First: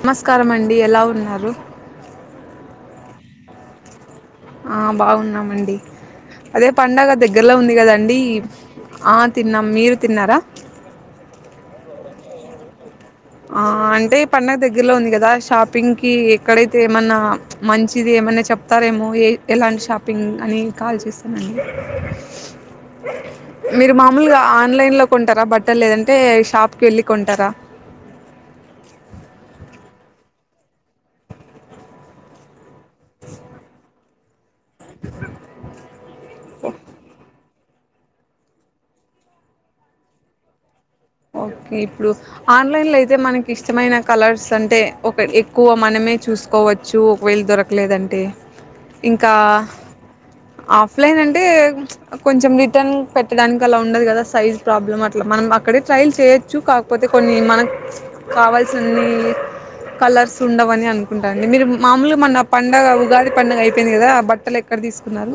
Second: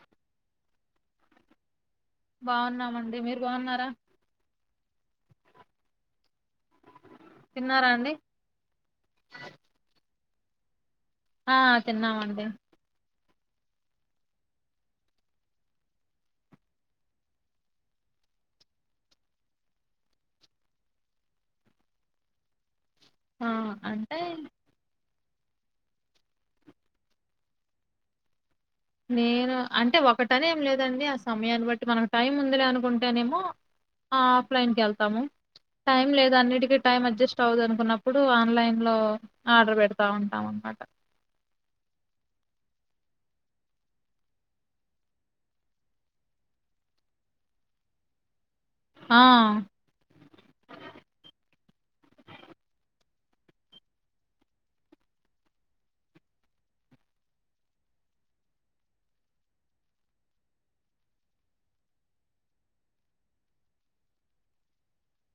నమస్కార అండి ఎలా ఉన్నారు అ మీరు బాగున్నారా ఆ బాగున్నామండి అదే పడుగ దగ్గరలో ఉంది తిన్నారా అండి కదండి ఆ తిన్నాం మీరు తిన్నారా ఆ తిన్నామండి ఆ అంటే పండగ దగ్గరలో ఉంది కదా షాపింగ్కి ఎక్కడైతే ఏమన్నా మంచిది ఏమైనా చెప్తారేమో ఎలాంటి షాపింగ్ అని కాల్ చేస్తానండి ఆ మీరు అంటే మామూలుగా ఆన్లైన్ లో కొంటరా బట్టలు లేదంటే షాప్కేళ్ళి కొంటారా నేను అంటే ఒకటనేం లేదండి ఆ సమయాన్ని బట్టి మనకు టైం ఉందిలే అనుకుంటేనేమో ఆ ప్లేన్ కెళ్తము టైం లేదు అన్నిటికి టైం అడ్జస్ స్ట అవదు అనుకున్నప్పుడు ఆన్లైన్ లో ఆర్డర్ పెడతా ఉంటాం అనమాట ఓకే ఇప్పుడు ఆన్లైన్ లో అయితే మనకి ఇష్టమైన కలర్స్ అంటే ఒక ఎక్కువ మనమే చూసుకోవచ్చు ఒకవేళ దొరకలేదంటే ఆ ఇంకా ఆఫ్లైన్ అంటే కొంచెం రిటర్న్ పెట్టడానికి అలా ఉండదు కదా సైజ్ ప్రాబ్లమ్ అట్లా మనం అక్కడే ట్రైల్ చేయొచ్చు కాకపోతే కొన్ని మనకు కావాల్సినన్ని కలర్స్ ఉండవని అనుకుంటాండి మీరు మామూలుగా మన పండగ ఉగాది పండగ అయిపోయింది కదా ఆ బట్టలు ఎక్కడ తీసుకున్నారు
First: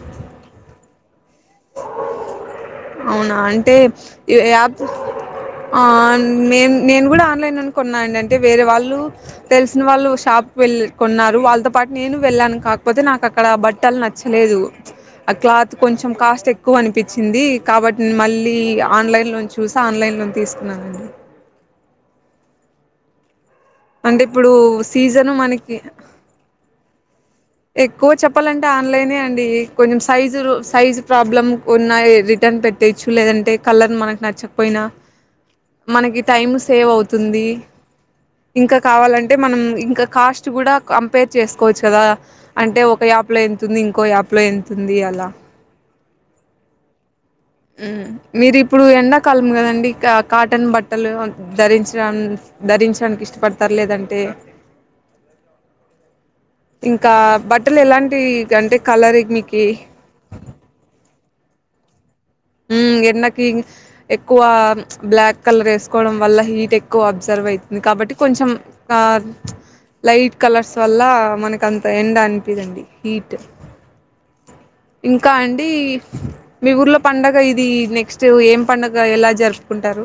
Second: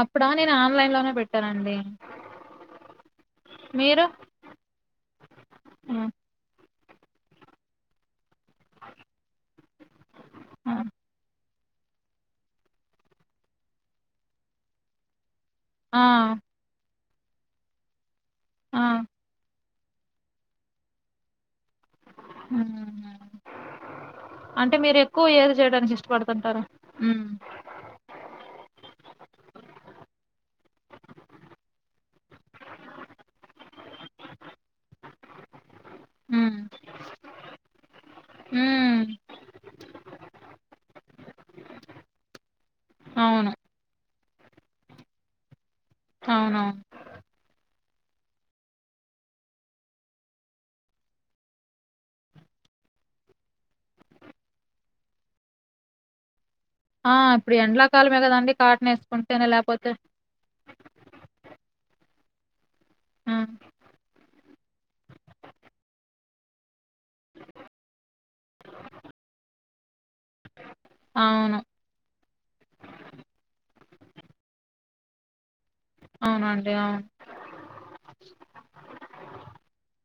అప్పుడా నేను ఆన్లైన్ లోనే పెట్టానండి అవునా అంటే మీరు య యాప్ ఆ ఉమ్, మేన్ నేను కూడా ఆన్లైన్ లో కొన్నానన్ టే వేరే వాళ్ళు తెలిసిన వాళ్ళు షాప్ వెళ్లి ఉమ్, కొన్నారు వాళ్ళతో పాట్ నేను వెళ్ళాను కాకపోతే నాకు అక్కడ బట్టల్ నచ్చలేదు ఆ క్లాత్ ఆ కొంచెం కాస్ట్ ఎక్కువ అనిపి చింది కాబట్ మళ్ళీ ఆ ఆన్లైన్ నుంచి చూసి ఆన్లైన్లో తీసుకున్నానండి హ్మ్ అంటే ఇప్పుడు సీజను మనకి ఉ ఎక్కువ చెప్పాలంటే ఆన్లైనే అండి కొంచెం సైజు సైజు ప్రాబ్లం కొన్నా రిటర్న్ పెట్టేచ్చు లేదంటే కలర్ మనకు నచ్చకపోయినా మనకి టైం ఉమ్ సేవ్ అవుతుంది ఇంకా ఉమ్ కావాలంటే మనం ఇంకా కాస్ట్ కూడా కంపేర్ చేసుకోచ్చు కదా అంటే ఒక యాప్ లో అవును ఎంతుంది ఇంకో యాప్ ప్లో ఎంతుంది అలా అవునవును హ్మ్ మీరు ఇప్పుడు ఎండాకాలం కదండి కాటన్ బట్టలు ధరించడా ధరించడానికి ఇష్టపడతారా లేదంటే ఆ! ఇంకా ఇప్పుడు బట్టలు ఎండ్లాకాలమే ఎలాంటి గదండీ! అంటే కలర్ కాటనేసుకుంటేనే మీకి లేపోతే ఉ ఎన్నకి హ్మ్. ఎక్కువ బ్లాక్ కలర్ వేసుకోవడం వల్ల హీట్ ఏక్ క్కువ అబ్జర్వ్ అవుతుంది కాబట్టి కొంచెం క లైట్ కలర్స్ వల్ల అవును. మనకు అంత ఎండ అనిపిదండి హీట్ ఇంకా అం అవునండి అవున్ పండుగ ఇది నెక్స్ట్ ఏం పండగ ఎలా జరుపుకుంటారు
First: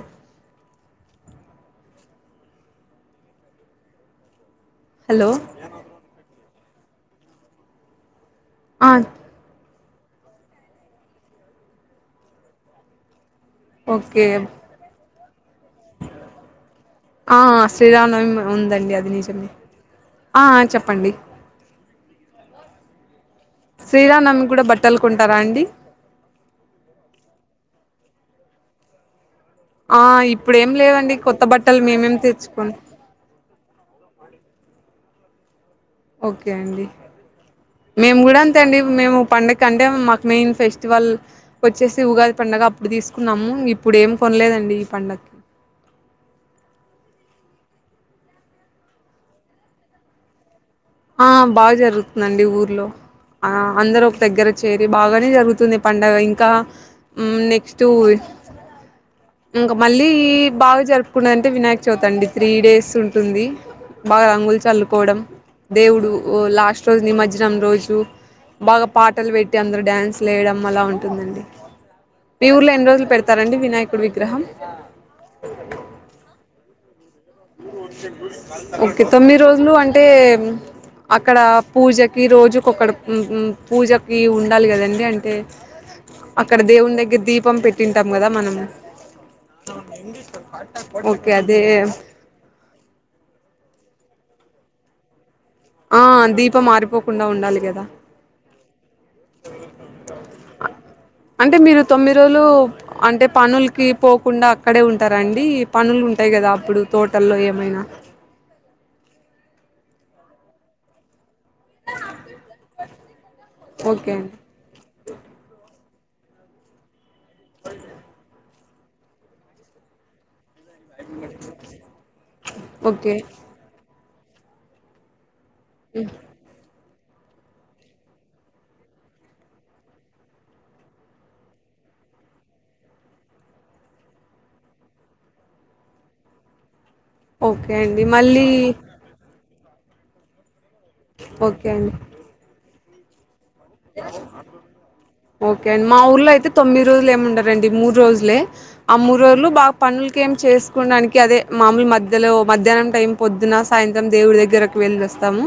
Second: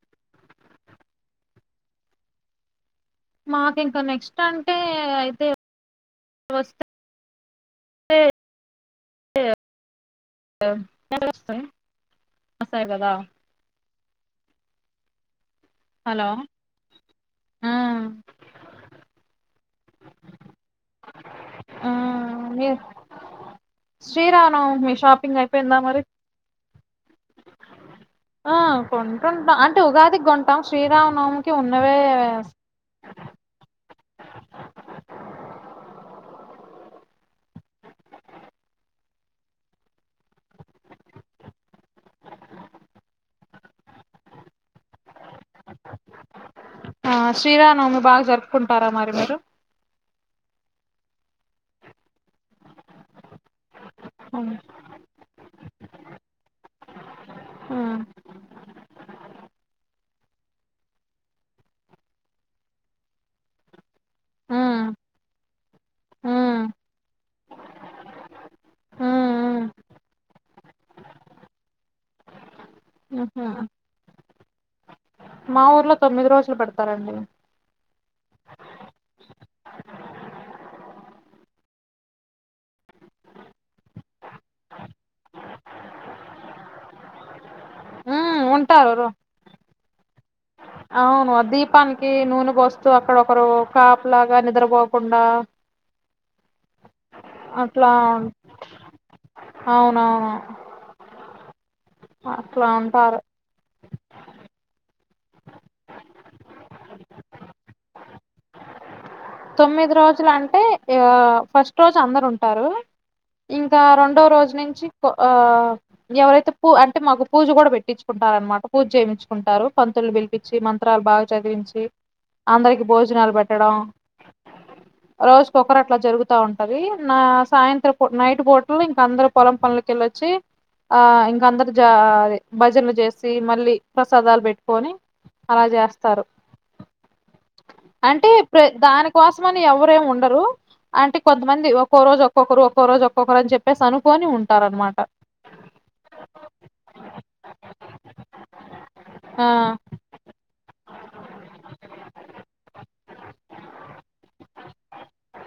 మాకు ఇంకా నెక్స్ట్ అంటే హలో అయితే స్వస్త ఆ అసాయి కదా ఓకే హలో! ఆ శ్రీరామనమి ఉందండి అది నిజమే ఆ చెప్పండి ఆ! మీరు శ్రీరామనమి కూడా శ్రీరామనవమికి మీ బట్టలు కొంటారా షాపింగ్ అండి అయిపోయిందా మరి? ఆ కొం అంటే ఆ! ఉగాది గుంటాం ఇప్పుడేం లేవండి కొత్త శ్రీరామనవమికి బట్టలు ఉన్నవే మేమేం తెచ్చుకోం. ఓకే అండి మేము కూడా అంతే అండి మేము పండుగ అంటే మాకు మెయిన్ ఫెస్టివల్ వచ్చేసి ఉగాది పండుగ అప్పుడు తీసుకున్నాము ఇప్పుడు ఏం కొనలేదండి ఈ పండుగకి ఆ శ్రీరానవమి బాగా జరుపుకుంటారా మరి మీరు ఆ బాగా జరుగుతుందండి ఊర్లో ఆ అందరు ఒక దగ్గర హ్మ్. చేరి బాగానే జరుగుతుంది పండగ ఇంకా నెక్స్ట్ హ్మ్. ఇంకా మళ్ళీ బాగా జరుపుకున్నదింటే వినాయక చవిత అండి త్రీ డేస్ ఉంటుంది బాగా రంగులు హ్మ్. చల్లుకోవడం దేవుడు హ్మ్. లాస్ట్ రోజు నిమజ్జనం రోజు బాగా హ్మ్. పాటలు పెట్టి హ్మ్. అందరు డ్యాన్స్ లేయడం అలా ఉంటుందండి మీ ఊర్లో ఎన్ని రోజులు హుహు. పెడతారండినాయకుడి విగ్రం ఆ మా ఊర్లో తొమ్మిది రోజులు పడుతుంది స్తరండి ఓకే తొమ్మిది రోజులు అంటే అక్కడ పూజకి రోజుకొక్కడ పూజకి ఉండాలి కదండి అంటే అక్కడ దేవుని దగ్గర దీపం పెట్టింట కదా హ్మ్. మనము ఉంటారు. ఎందు అవును దీపానికి నూనె పోసు అక్కడ ఒకరు కాపు లాగా నిద్రపోకుండా ఆ దీపం ఆరిపో అట్లా అవునవును అంటే మీరు తొమ్మిది రోజులు అట్లా ఉంటారు అంటే పనులకి పోకుండా అక్కడే ఉంట ంటారండి పనులు ఉంటాయి కదా అప్పుడు తోటల్లో ఏమైనా తొమ్మిది రోజులు అంటే ఆ ఫస్ట్ రోజు అందరు ఉంటారు ఇంకా ఓకే రెండో అండి రోజు నుంచి ఎవరైతే పూ అంటే మగు పూజ కూడా పెట్టిచ్చుకుంటారనమాట పూజ చేపిచుకుంటారు పంతులు పిలిపి మంత్రాలు బాగా చదివించి అందరికి ఓకే భోజనాలు పెట్టడం రోజ్ ఒకరు అట్లా జరుగుతా ఉంటది నా సాయంత్రం నైట్ పూటలో ఇంక అందరు పొలం పనులకెళ్ళొచ్చి ఆ ఇంక అందరు జ భజనలు చేసి మళ్ళీ ప్రసాదాలు బెట్టుకోని అలా జేస్తారు ఓకే అండి మళ్ళీ ఉపాస్మని ఎవరేం ఉండరు అంటే ఓకే కొంతమంది అండి ఒక్కో రోజు ఒక్కొక్కరు ఒక్కరోజు ఒక్కొక్కరు అని జెప్ ఓకే అండి మా ఊర్లో అయితే తొమ్మిది రోజులు ఏమిండారండి మూడు రోజులే ఆ మూడు ఆ రోజులు బాగా పనులకి ఏం చేసుకోవడానికి అదే మామూలు మధ్యలో మధ్యాహ్నం టైం పొద్దున సాయంత్రం దేవుడి దగ్గరకి వెల్లోస్తాము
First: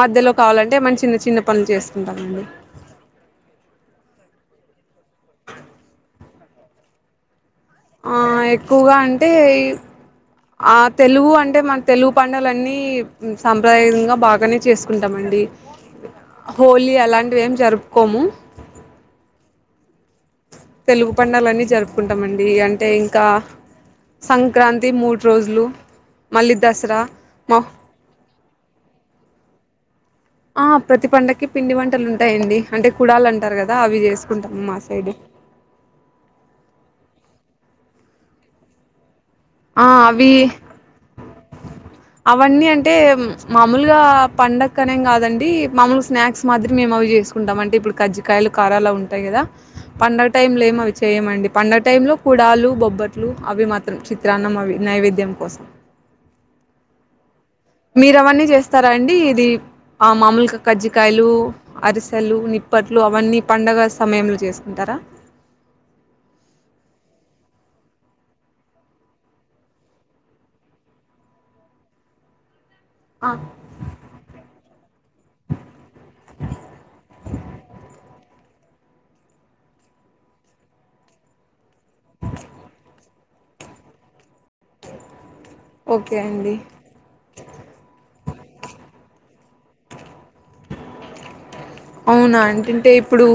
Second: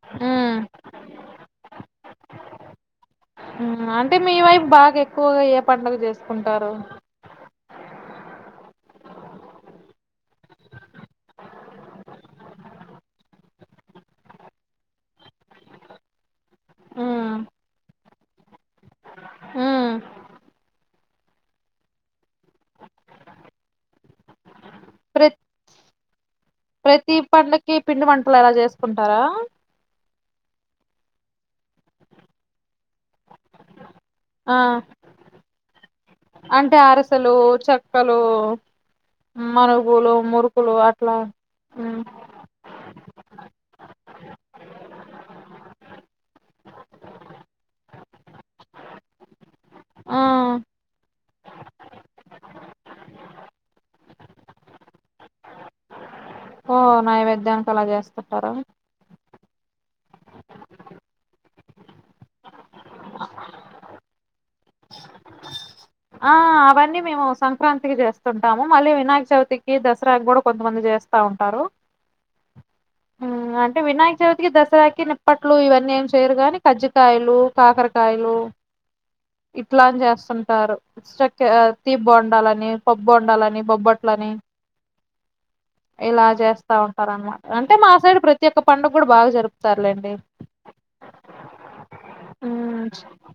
మధ్యలో ఉమ్ కావాలంటే మన చిన్న చిన్న పనులు చేసుకుంటామండి అంటే మీ వైఫ్ బాగా ఎ ఎక్కువగా ఏ పండగ జెస్ కుంటారు ఆ ఎక్కువగా అంటే ఆ తెలుగు అంటే మన తెలుగు పడుగలన్నీ సాంప్రదాయంగా బాగానే చేసుకుంటామండి హోలీ ఉమ్ అలాంటివి ఏం జరుపుకోము ఊ తెలుగు పండలన్నీ జరుపుకుంటామండి అంటే ఇంకా సం ప్రతి దసరా ప్రతి మా పండుక్కి కి పిండి వంటలు ఎలా జేసుకుంటారా ఆ ప్రతి పండకి పిండి వంటలు ఉంటాయండి అంటే కుడాలు అంటారు కదా అవి చే ఆ అంటే అరుసలు చెక్కలు ఆ మనుగులు అవి మురుకులు అట్లా అవన్నీ అంటే మామూలుగా పండకఅనేం కాదండి మామూలుగా స్నాక్స్ మాదిరి మేము అవి చేసుకుంటాం అంటే ఇప్పుడు కజ్జకాయలు కారాల ఉంటాయి గదా ఆ పండడుగ టైమ్ లో ఏమ అవి చేయమండి పండగ టైమ్ లో కుడాలు బొబ్బట్లు అవి మాత్రం చి మా నైవేద్యం కోసం ఓ నైవేద్య మీరు అవన్నీ చేస్తారా అండి ఇది ఆ మామూలుగా కజ్జికాయలు అరిసెలు నిప్పట్లు అవన్నీ పండగ సమయంలో చేస్త ఆ అవన్నీ మేము సంక్రాంతికి చేస్తుంటాము మళ్ళీ వినాయక చవితికి దసరా గూడా కొంతమంది చేస్తా ఉంటారు ఆ, అంటే వినాయక చవితికి దసరాకి నిప్పట్లు ఇవన్నీ ఏం చేయరు గాని కజ్జికాయలు కాకరకాయలు ఇట్లాని చేస్తుంటారు చక్క తీ బొండాలని పబ్బోండాలని బొబ్బట్లని ఓకే ఇలా అండి చేస్తా ఉంటారు అన్నమాట అంటే మా సైడ్ ప్రతి ఒక్క పండుగ కూడా బాగా జరుపుతారులేండి అవునా అంటుంటే హు ఇప్పుడు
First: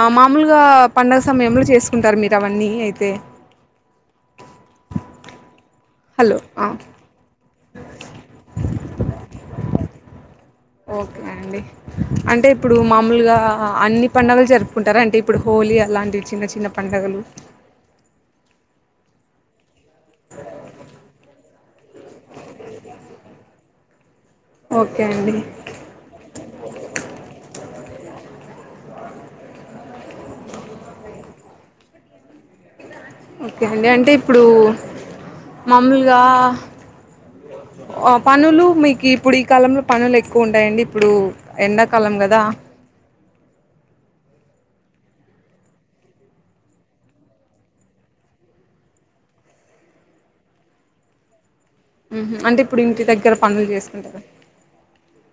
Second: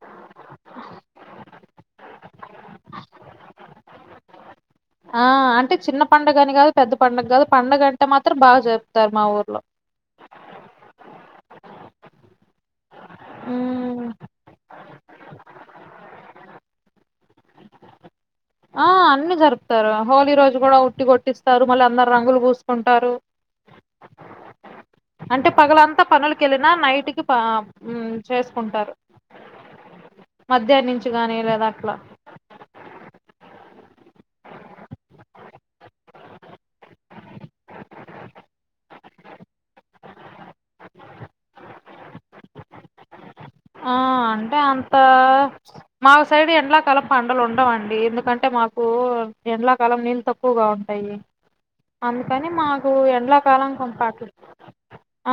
ఆ మామూలుగా పండగ సమయంలో చేసుకుంటారు మీరు అవన్నీ అయితే ఆ అంటే చిన్న పండుగ హలో అని కాదు ఆ. పెద్ద పండగని కాదు పండగంటే మాత్రం బాగా జరుపుతారు మా ఊర్లో ఓకే అండి అంటే ఇప్పుడు మామూలుగా అన్ని అవునా పండుగలు జరుపుకుంటార అంటే ఇప్పుడు హోలీ అలాంటివి చిన్న చిన్న పండగలు ఆ అన్నీ జరుప్ తరు హోలీ రోజు కూడా ఉట్టి కొట్ మళ్ళ అందరు రంగులు పుసుకుంటారు ఓకే అండి అంటే పగలంతా పనులకేళ్ళినా నైట్కి ప ఆ హు చేసుకుంటారు మధ్యాహ్ంచి గాని లేదా అట్లా ఓకే అండి అంటే ఇప్పుడు మామలుగా పనులు మీకు ఇప్పుడు ఈ కాలంలో పనులు ఎక్ క్కువ ఉంటాయండి ఇప్పుడు ఎండ కాలం కదా ఆ అంటే అంత మా సైడ్ ఎండలకాలం పంటలు ఉండవండి ఎందుకంటే మాకు ఎండకాలం నీళ్ళు తక్కువగా ఉంటాయి. మ్హూ. అందుకని అంటే ఇప్పుడు మాకు ఇంటి దగ్గర పనులు ఎండలకాలం చేసుకుంటారు కొంపాకి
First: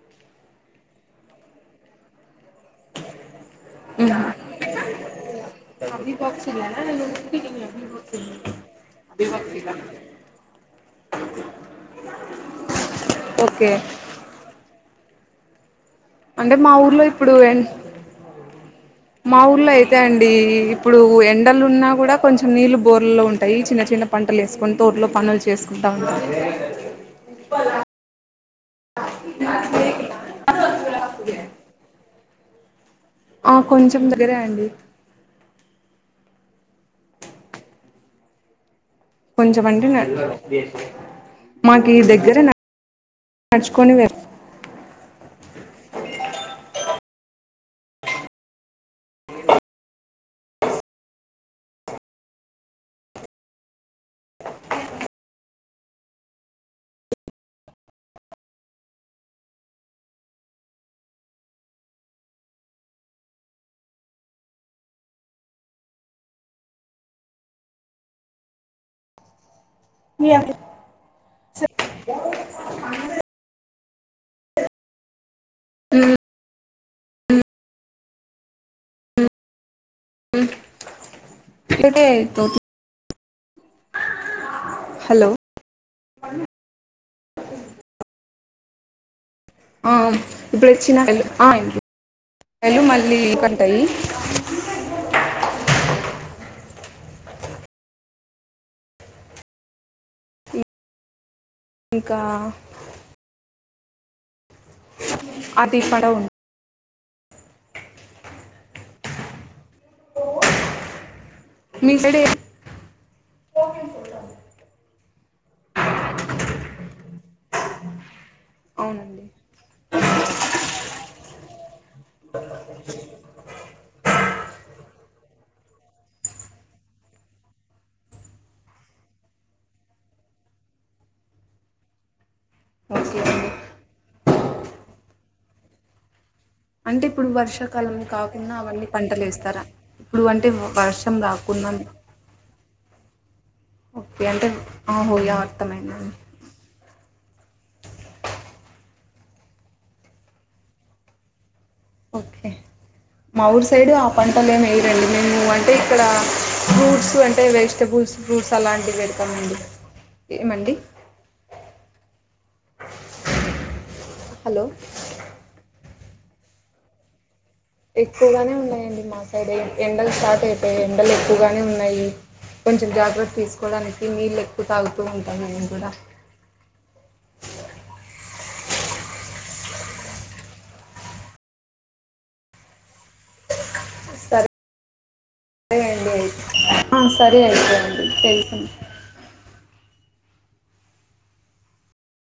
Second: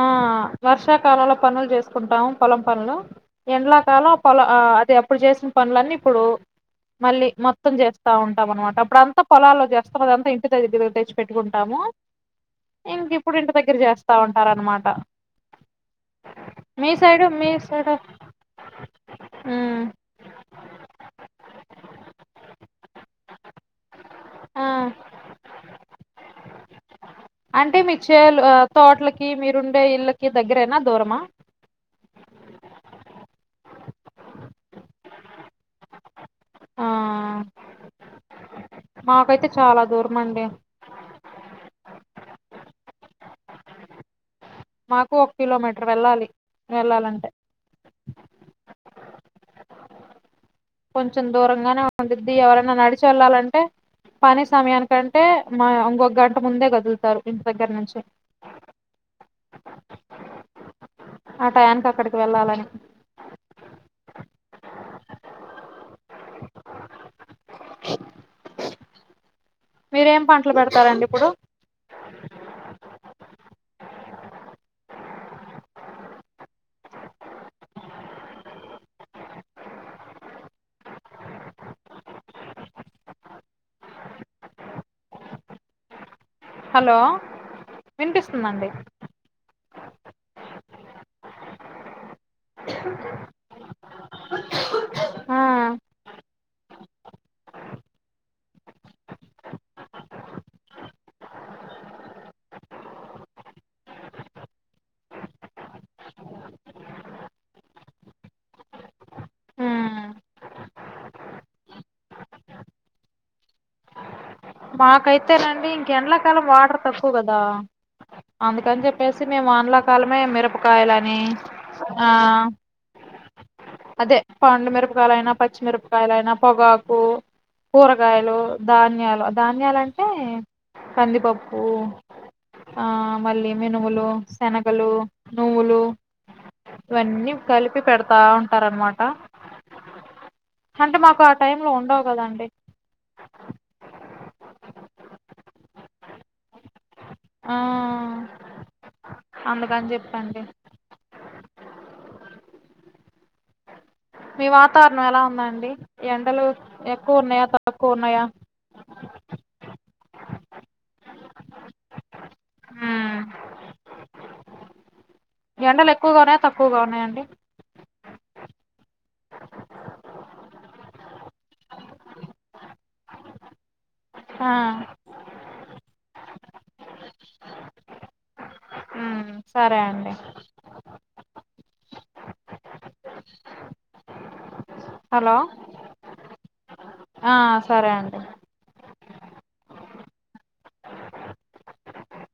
ఆ వర్షాకాలంలో పనులు చేసుకుంటాము పొలం పనులు ఎండాలాకాలం పొల అది అప్పుడు చేసిన పనులన్నీ ఇప్పుడు మళ్ళీ మొత్తం చేస్తా ఉంటాం. అనమాట అప్పుడంతా పొలాల్లో చేస్తాము. అదంతా ఇంటి దగ్గర తెచ్చి పెట్టుకుంటాము. ఇంకిప్పుడు ఇంటి ఓకే దగ్గర చేస్తా ఉంటారు అన్నమాట అంటే మా ఊర్లో ఇప్పుడు మీ ఎండ్ సైడు మా ఊర్లో ఉమ్ అయితే అండి ఇప్పుడు ఎండలు ఉన్నా కూడా కొంచెం నీళ్లు బోర్లలో ఉంటాయి. చిన్న చిన్న ఆ పంటలేసుకొని తోటిలో పనులు చేసుకుంటం అంటే మీ చేలు తోటలకి మీరుండే ఇళ్ళకి దగ్గరేనా దూరమా ఆ కొంచెం దగ్గరే అండి. ఆ మాకైతే చాలా కొంచంమంటే న దూరం అండి మాకి ఈ దగ్గర నడ్ చ్ నడుచుకొని వెల్ మాకు ఒక కిలోమీటర్ వెళ్ళాలి. వెళ్ళాలంటే కొంచెం దూరంగానే ఉంద్ది ఎవరైనా నడిచి వెళ్ళాలంటే పనీ సమయానికంటే మా ఇంకొ గంట ముందే కదులుతారు. ఇంటి దగ్గర నుంచి ఆ టై యాన్నికి అక్కడికి వెళ్ళాలని మీరేం పంటలు పెడతారండి ఇప్పుడు మ్ మ్ డే హలో హలో వినిపిస్తుందండి. ఆ ఇప్పుడు ఇచ్చిన ఆ ఏళ్లు మళ్ళీ కంటాయి. ఆ ఇంకా అతి పడవ్ మ్ మీసైడ్ మాకైతేనండి ఎండలాకాలం వాటర్ తక్కువ కదా అందుకని చెప్పేసి అవునండి మేము వానలాకాలమే మిరపకాయలు అని ఆ అదే పండుమిరపకాయల అయినా పచ్చిమిరపకాయల అయినా పొగాకు కూరగాయలు ధాన్యాలు ధాన్యాల అంటే కందిపప్పు ఆ ఓకే అండి మళ్ళీ మినుములు శనగలు నువ్వులు అంటే ఇప్పుడు ఇవన్నీ కలిపి వర్షాకాలం పెడతా కాకుండా అవన్నీ ఉంటారనమాట పంటలు వేస్తారా ఇప్పుడు అంటే వర్షం మాకు ఆ టైమ్ లో రాకున్నా ఉండవు కదండి ఓకే అంటే ఆహోయా అర్థమైంది. ఆ అందుకని చెప్పండి. ఓకే మాఊర్ సై సైడు ఆ మీ పంటలు ఏమి వాతావరణం వేయరండి ఎలా మేము ఉందండి అంటే ఇక్కడ ఎండలు ఫ్రూట్స్ ఎక్కువ అంటే ఉన్నాయా తక్కువ వెజిటబుల్స్ ఉన్నాయా ఫ్రూట్స్ అలాంటివి పెడతామండి. ఏమండి మ్మ్. హలో ఎండలు ఎక్కువగా ఉన్నాయా తక్కువగా ఉన్నాయండి. ఎక్కువగానే ఉన్నాయండి మా సైడ్ ఎండలు స్టార్ట్ అయిపోయాయి ఎండలు ఎక్కువగానే ఉన్నాయి. కొంచెం జాగ్రత్త తీసుకోవడానికి నీళ్లు ఆ ఎక్కువ తాగుతూ ఉంటాను అ కుడ మ్మ్. సరే అండి సరే హలో అ ఆ సరే అయితే సరే అండి తెలుసుంది